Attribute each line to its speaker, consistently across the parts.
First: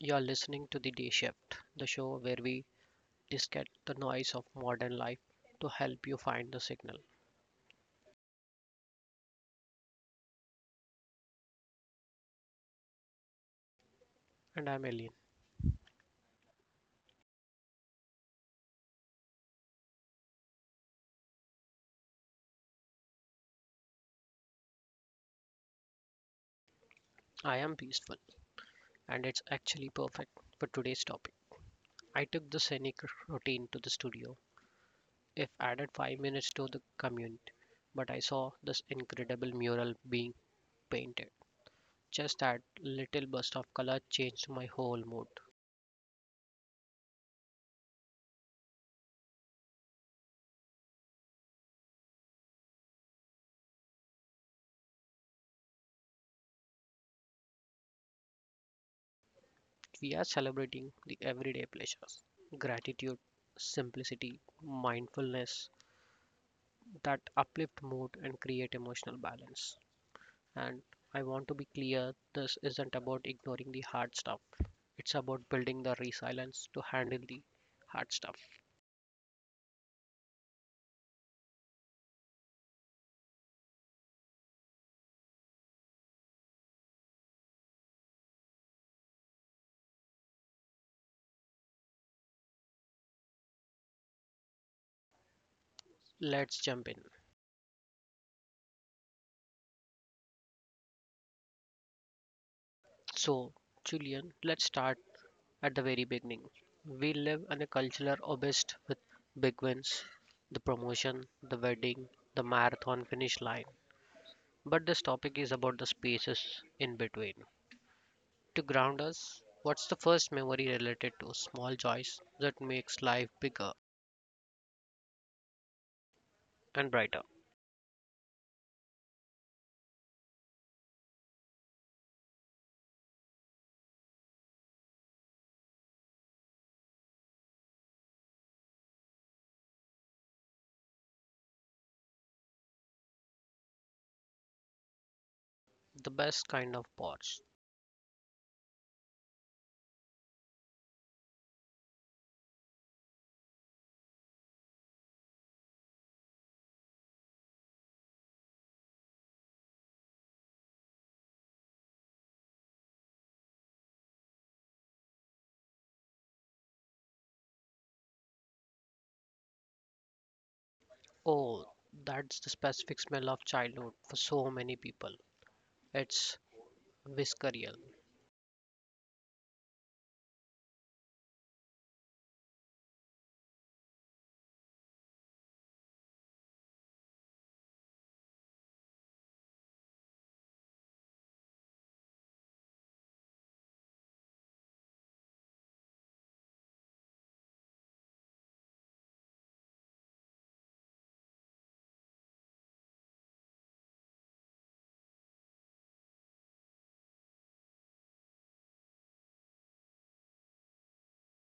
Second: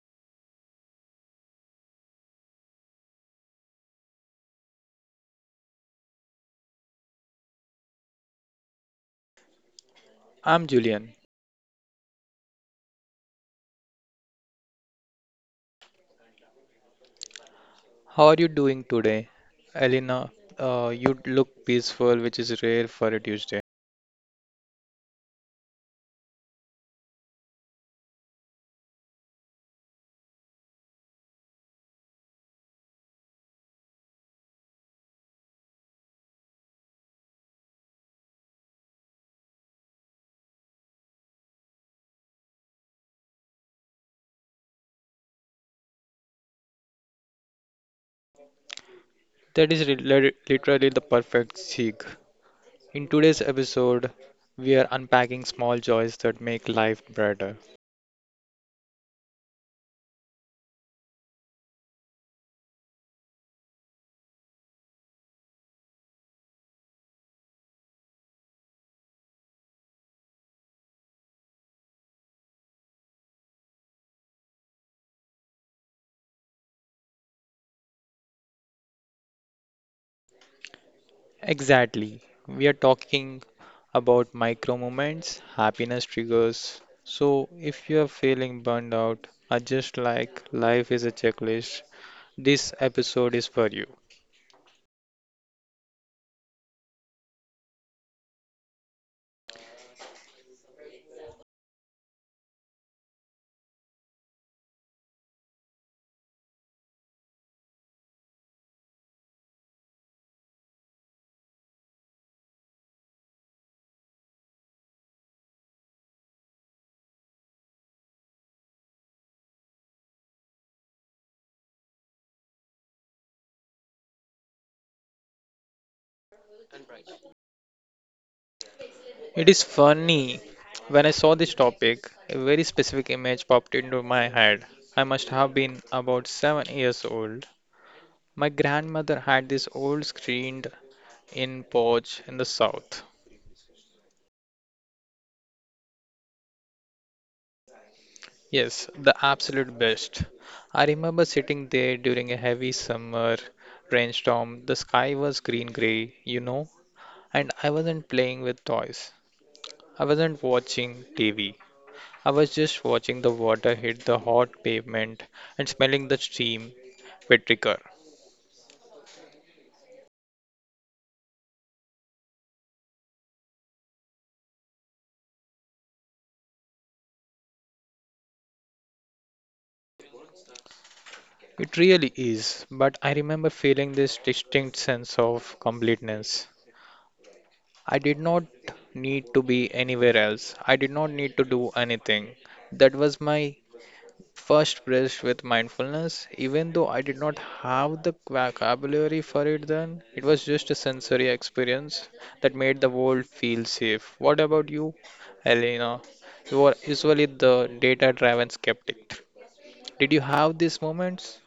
Speaker 1: You're listening to The Day Shift, the show where we discard the noise of modern life to help you find the signal.
Speaker 2: I'm Julian.
Speaker 1: And I'm Alien.
Speaker 2: How are you doing today? Elena, you look peaceful, which is rare for a Tuesday.
Speaker 1: I am peaceful, and it's actually perfect for today's topic. I took the scenic routine to the studio, if added 5 minutes to the commute, but I saw this incredible mural being painted. Just that little burst of color changed my whole mood.
Speaker 2: That is literally the perfect seek. In today's episode, we are unpacking small joys that make life brighter.
Speaker 1: We are celebrating the everyday pleasures, gratitude, simplicity, mindfulness, that uplift mood and create emotional balance. And I want to be clear this isn't about ignoring the hard stuff, it's about building the resilience to handle the hard stuff.
Speaker 2: Exactly. We are talking about micro moments, happiness triggers. So, if you are feeling burned out, or just like life is a checklist, this episode is for you.
Speaker 1: Let's jump in. So, Julian, let's start at the very beginning. We live in a cultural obsessed with big wins, the promotion, the wedding, the marathon finish line. But this topic is about the spaces in between. To ground us, what's the first memory related to small joys that makes life bigger and brighter?
Speaker 2: It is funny. When I saw this topic, a very specific image popped into my head. I must have been about 7 years old. My grandmother had this old screened in porch in the south.
Speaker 1: The best kind of pause.
Speaker 2: Yes, the absolute best. I remember sitting there during a heavy summer rainstorm. The sky was green grey, and I wasn't playing with toys. I wasn't watching TV. I was just watching the water hit the hot pavement and smelling the steam with.
Speaker 1: Oh, that's the specific smell of childhood for so many people. It's visceral.
Speaker 2: It really is, but I remember feeling this distinct sense of completeness. I did not need to be anywhere else. I did not need to do anything. That was my first brush with mindfulness, even though I did not have the vocabulary for it then. It was just a sensory experience that made the world feel safe. What about you, Elena? You are usually the data driven skeptic. Did you have these moments?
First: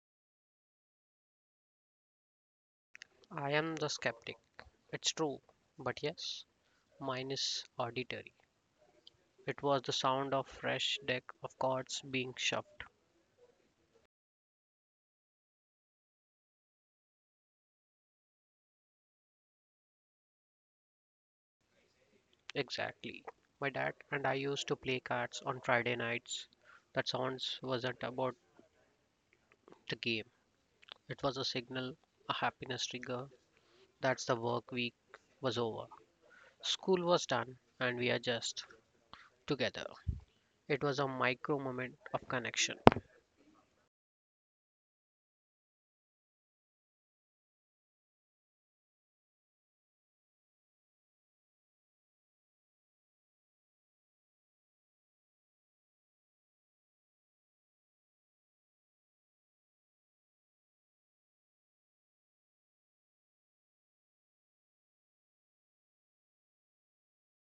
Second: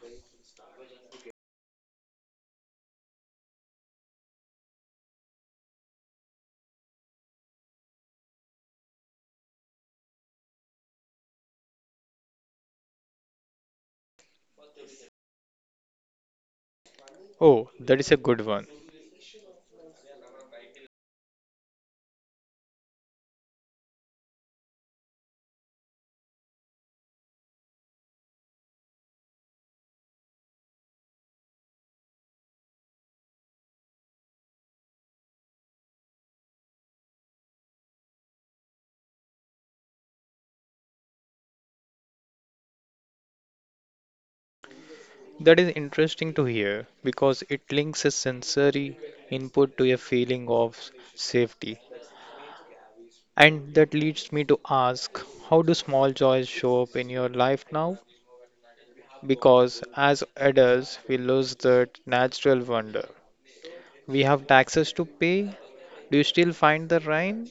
Speaker 1: I am the skeptic. It's true, but yes, mine is auditory. It was the sound of fresh deck of cards being shoved.
Speaker 2: Oh, that is a good one.
Speaker 1: Exactly. My dad and I used to play cards on Friday nights. That sounds wasn't about the game. It was a signal, a happiness trigger. That's the work week was over. School was done, and we are just together. It was a micro moment of connection.
Speaker 2: That is interesting to hear because it links a sensory input to a feeling of safety. And that leads me to ask, how do small joys show up in your life now? Because as adults we lose that natural wonder. We have taxes to pay. Do you still find the rhyme?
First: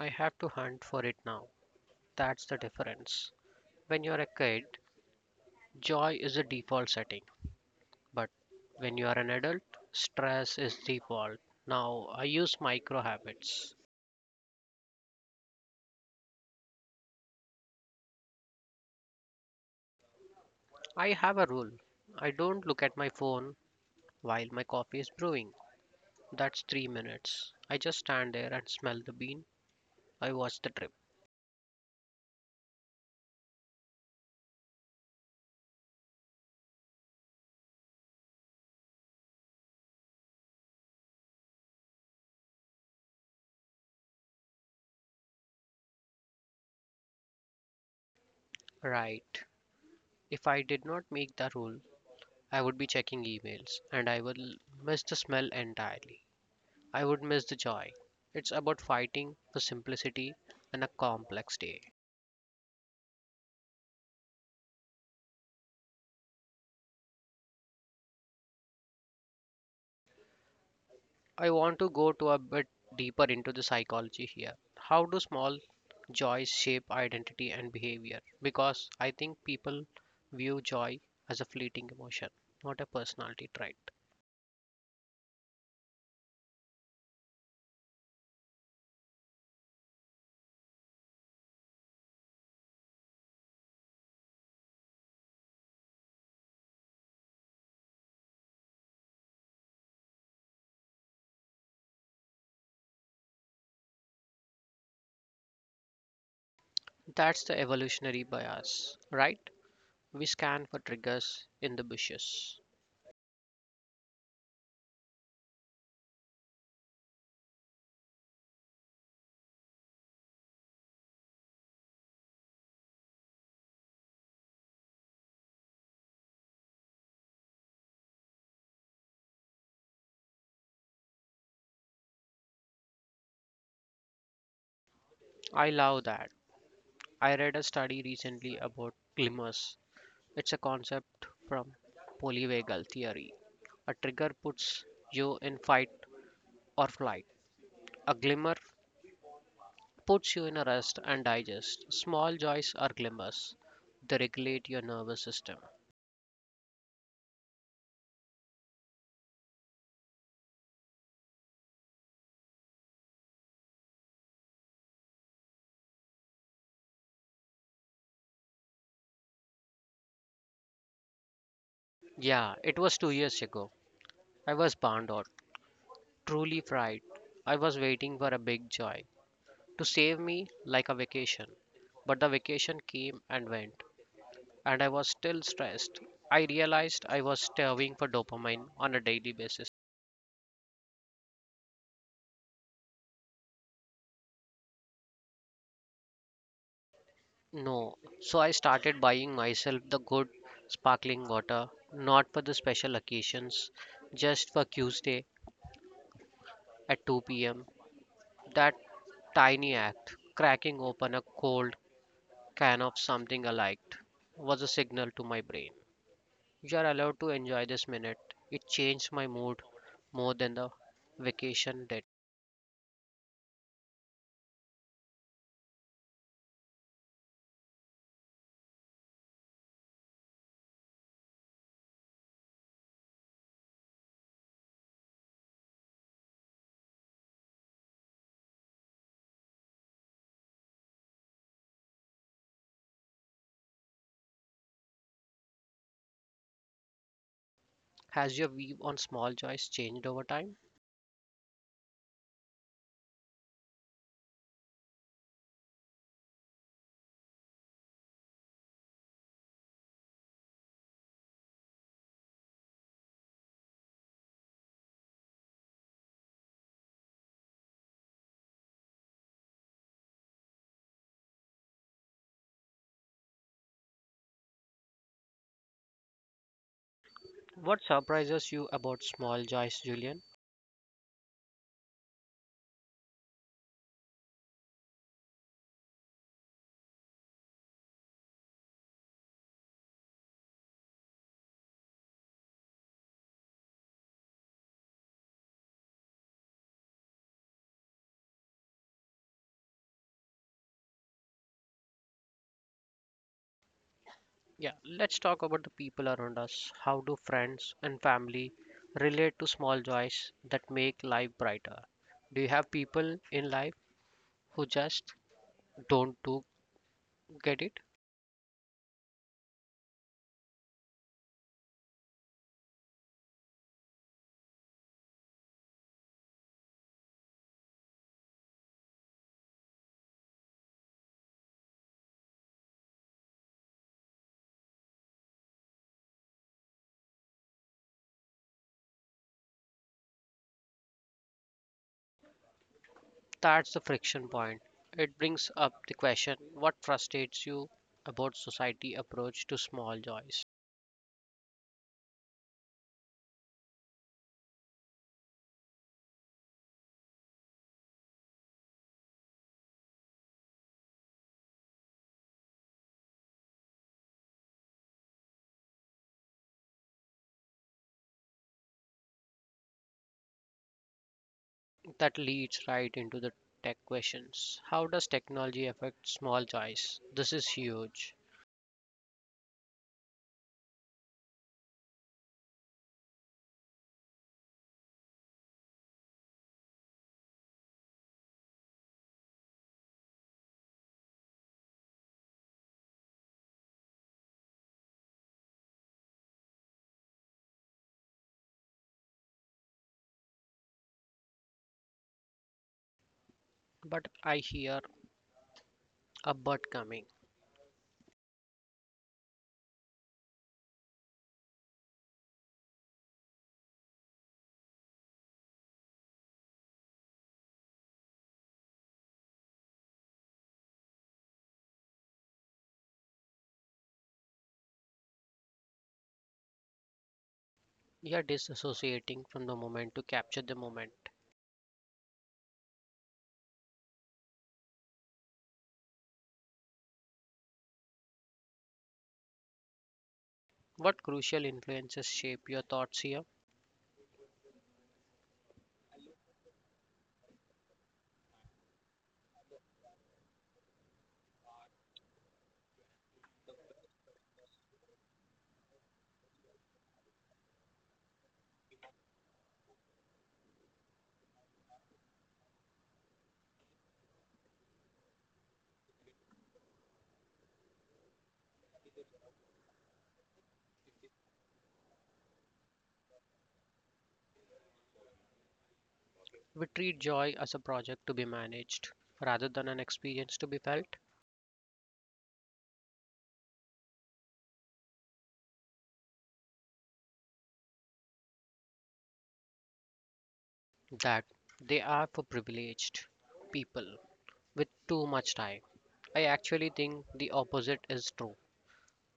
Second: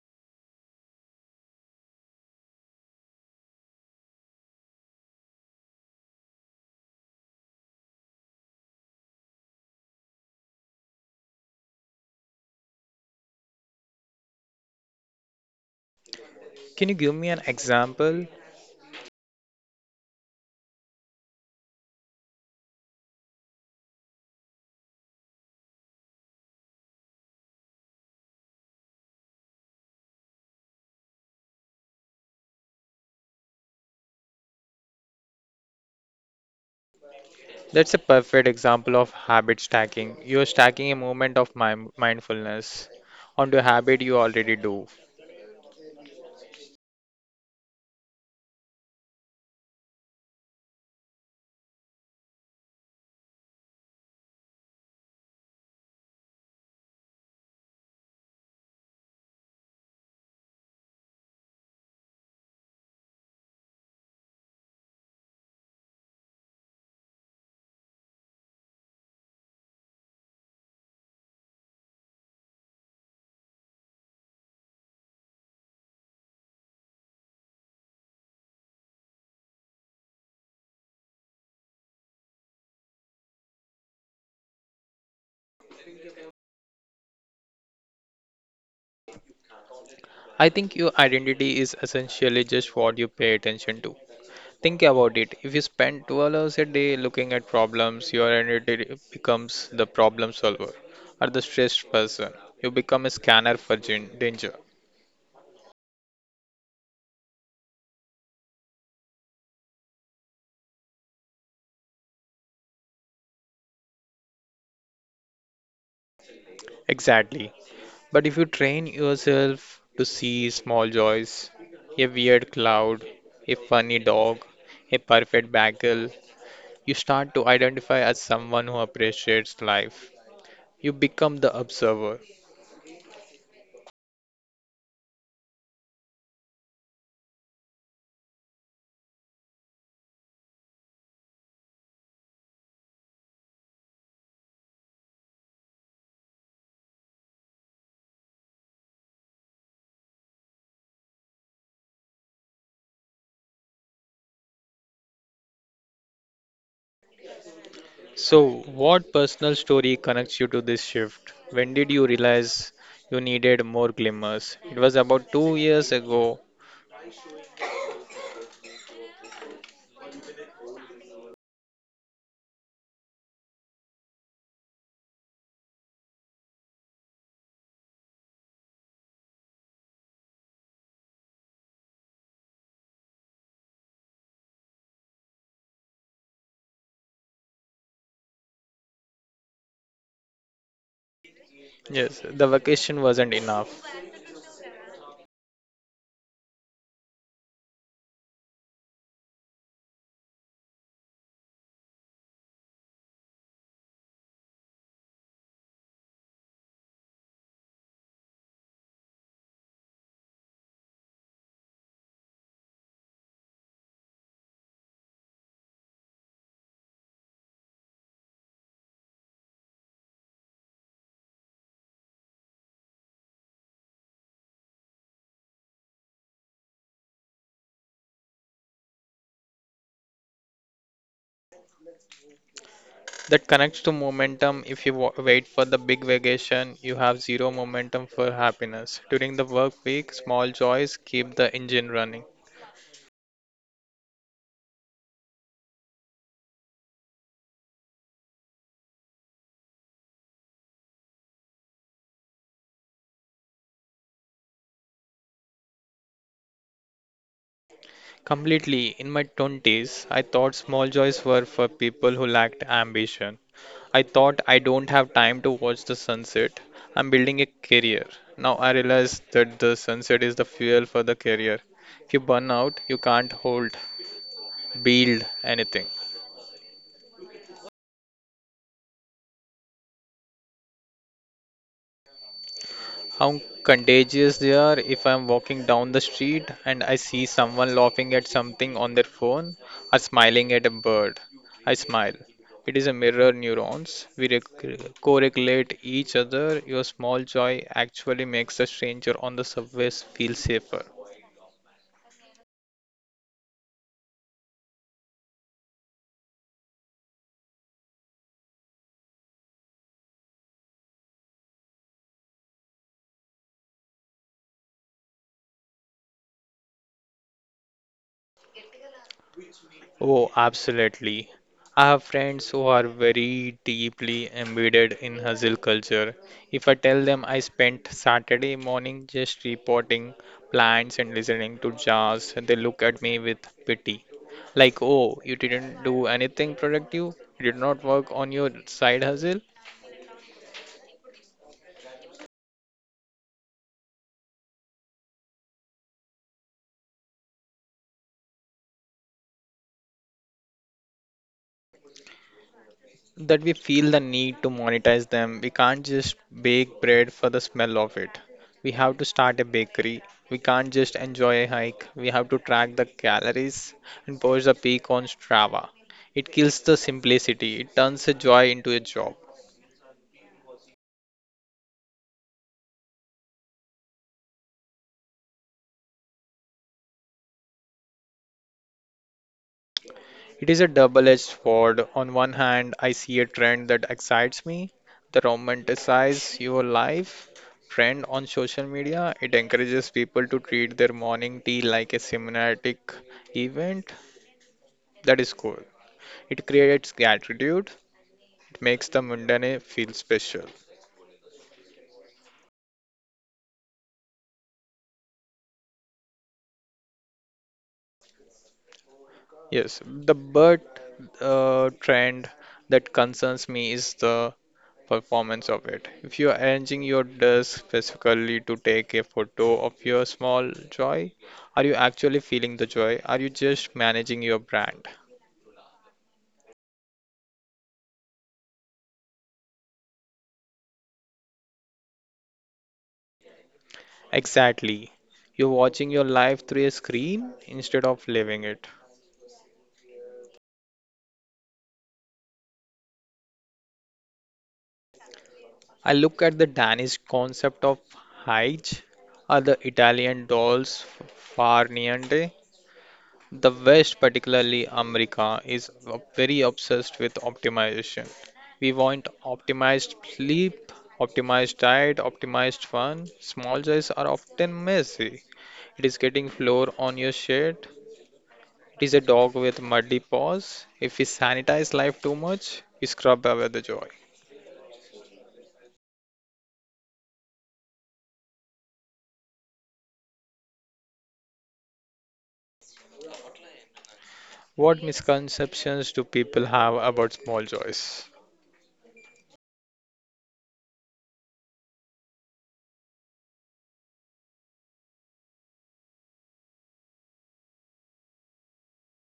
Speaker 1: I have to hunt for it now. That's the difference. When you're a kid, joy is the default setting, but when you are an adult, stress is default. Now, I use micro habits.
Speaker 2: Can you give me an example?
Speaker 1: I have a rule I don't look at my phone while my coffee is brewing. That's 3 minutes. I just stand there and smell the bean I watched the trip.
Speaker 2: That's a perfect example of habit stacking. You're stacking a moment of mindfulness onto a habit you already do.
Speaker 1: Right. If I did not make the rule, I would be checking emails and I will miss the smell entirely. I would miss the joy. It's about fighting for simplicity and a complex day. I want to go to a bit deeper into the psychology here. How do small joys shape identity and behavior? Because I think people view joy as a fleeting emotion, not a personality trait.
Speaker 2: I think your identity is essentially just what you pay attention to. Think about it. If you spend 12 hours a day looking at problems, your identity becomes the problem solver or the stressed person. You become a scanner for danger.
Speaker 1: That's the evolutionary bias, right? We scan for triggers in the bushes.
Speaker 2: Exactly. But if you train yourself to see small joys, a weird cloud, a funny dog, a perfect bagel, you start to identify as someone who appreciates life. You become the observer.
Speaker 1: I love that. I read a study recently about glimmers. It's a concept from polyvagal theory. A trigger puts you in fight or flight. A glimmer puts you in a rest and digest. Small joys are glimmers. They regulate your nervous system.
Speaker 2: So, what personal story connects you to this shift? When did you realize you needed more glimmers? It was about 2 years ago.
Speaker 1: Yeah, it was 2 years ago. I was burned out, truly fried. I was waiting for a big joy to save me like a vacation. But the vacation came and went, and I was still stressed. I realized I was starving for dopamine on a daily basis.
Speaker 2: Yes, the vacation wasn't enough.
Speaker 1: No, so I started buying myself the good sparkling water, not for the special occasions, just for Tuesday at 2 pm. That tiny act, cracking open a cold can of something I liked, was a signal to my brain. You're allowed to enjoy this minute. It changed my mood more than the vacation did.
Speaker 2: That connects to momentum. If you wait for the big vacation, you have zero momentum for happiness. During the work week, small joys keep the engine running.
Speaker 1: Has your view on small joys changed over time?
Speaker 2: Completely. In my 20s, I thought small joys were for people who lacked ambition. I thought, I don't have time to watch the sunset. I'm building a career. Now I realize that the sunset is the fuel for the career. If you burn out, you can't hold, build anything.
Speaker 1: What surprises you about small joys, Julian?
Speaker 2: How contagious they are. If I'm walking down the street and I see someone laughing at something on their phone or smiling at a bird, I smile. It is a mirror neurons. We correlate each other. Your small joy actually makes a stranger on the subway feel safer.
Speaker 1: Yeah, let's talk about the people around us. How do friends and family relate to small joys that make life brighter? Do you have people in life who just don't do get it?
Speaker 2: Oh, absolutely. I have friends who are very deeply embedded in hustle culture. If I tell them I spent Saturday morning just reporting plants and listening to jazz, they look at me with pity. Like, oh, you didn't do anything productive? You did not work on your side hustle?
Speaker 1: That's the friction point. It brings up the question what frustrates you about society approach to small joys?
Speaker 2: That we feel the need to monetize them. We can't just bake bread for the smell of it. We have to start a bakery. We can't just enjoy a hike. We have to track the calories and post a peak on Strava. It kills the simplicity. It turns a joy into a job.
Speaker 1: That leads right into the tech questions. How does technology affect small joys? This is huge.
Speaker 2: It is a double-edged sword. On one hand, I see a trend that excites me, the romanticize your life trend on social media. It encourages people to treat their morning tea like a cinematic event. That is cool. It creates gratitude. It makes the mundane feel special.
Speaker 1: But I hear a but coming.
Speaker 2: Yes, the bird trend that concerns me is the performance of it. If you are arranging your desk specifically to take a photo of your small joy, are you actually feeling the joy? Are you just managing your brand?
Speaker 1: You're disassociating from the moment to capture the moment.
Speaker 2: Exactly. You're watching your life through a screen instead of living it.
Speaker 1: What crucial influences shape your thoughts here?
Speaker 2: I look at the Danish concept of hygge, or the Italian dolls far niente. The West, particularly America, is very obsessed with optimization. We want optimized sleep, optimized diet, optimized fun. Small joys are often messy. It is getting flour on your shirt. It is a dog with muddy paws. If we sanitize life too much, we scrub away the joy.
Speaker 1: We treat joy as a project to be managed rather than an experience to be felt.
Speaker 2: What misconceptions do people have about small joys?
Speaker 1: That they are for privileged people with too much time. I actually think the opposite is true.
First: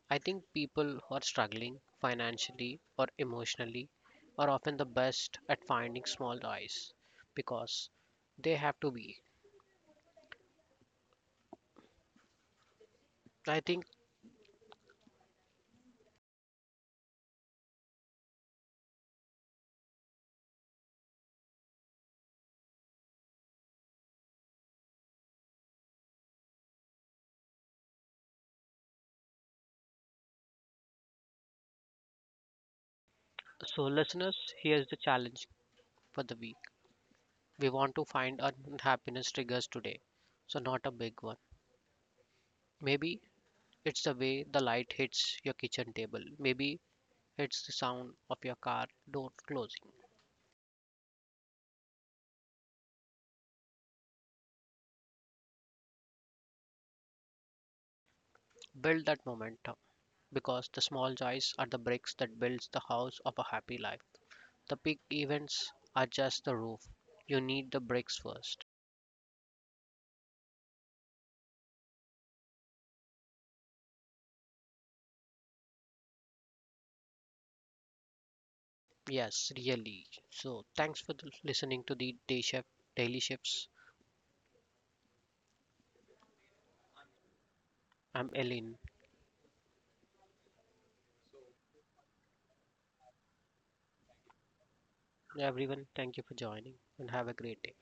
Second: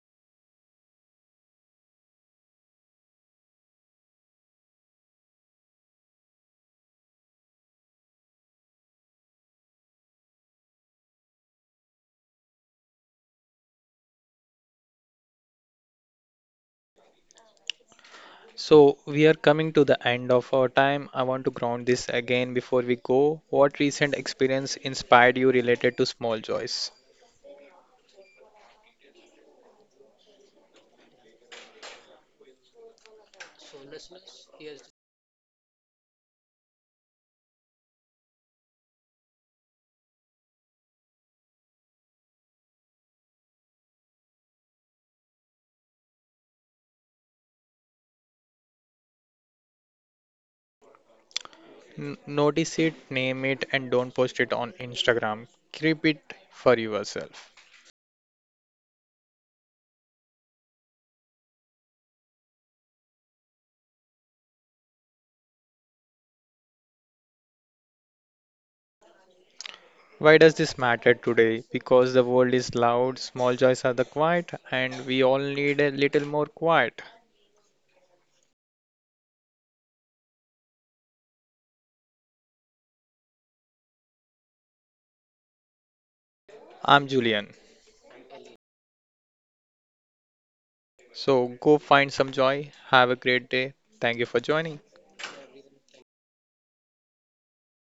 Speaker 1: I think people who are struggling financially or emotionally are often the best at finding small joys because they have to be. I think
Speaker 2: So, we are coming to the end of our time. I want to ground this again before we go. What recent experience inspired you related to small joys?
Speaker 1: so, listeners, here's the challenge for the week. We want to find our happiness triggers today, so not a big one. Maybe it's the way the light hits your kitchen table. Maybe it's the sound of your car door closing.
Speaker 2: Notice it, name it, and don't post it on Instagram. Keep it for yourself.
Speaker 1: Build that momentum because the small joys are the bricks that builds the house of a happy life. The big events are just the roof. You need the bricks first.
Speaker 2: Why does this matter today? Because the world is loud, small joys are the quiet, and we all need a little more quiet.
Speaker 1: Yes, really. So thanks for listening to the Day Shift Daily Shifts.
Speaker 2: I'm Julian.
Speaker 1: I'm Ellen.
Speaker 2: So go find some joy. Have a great day. Thank you for joining.
Speaker 1: Everyone, thank you for joining and have a great day.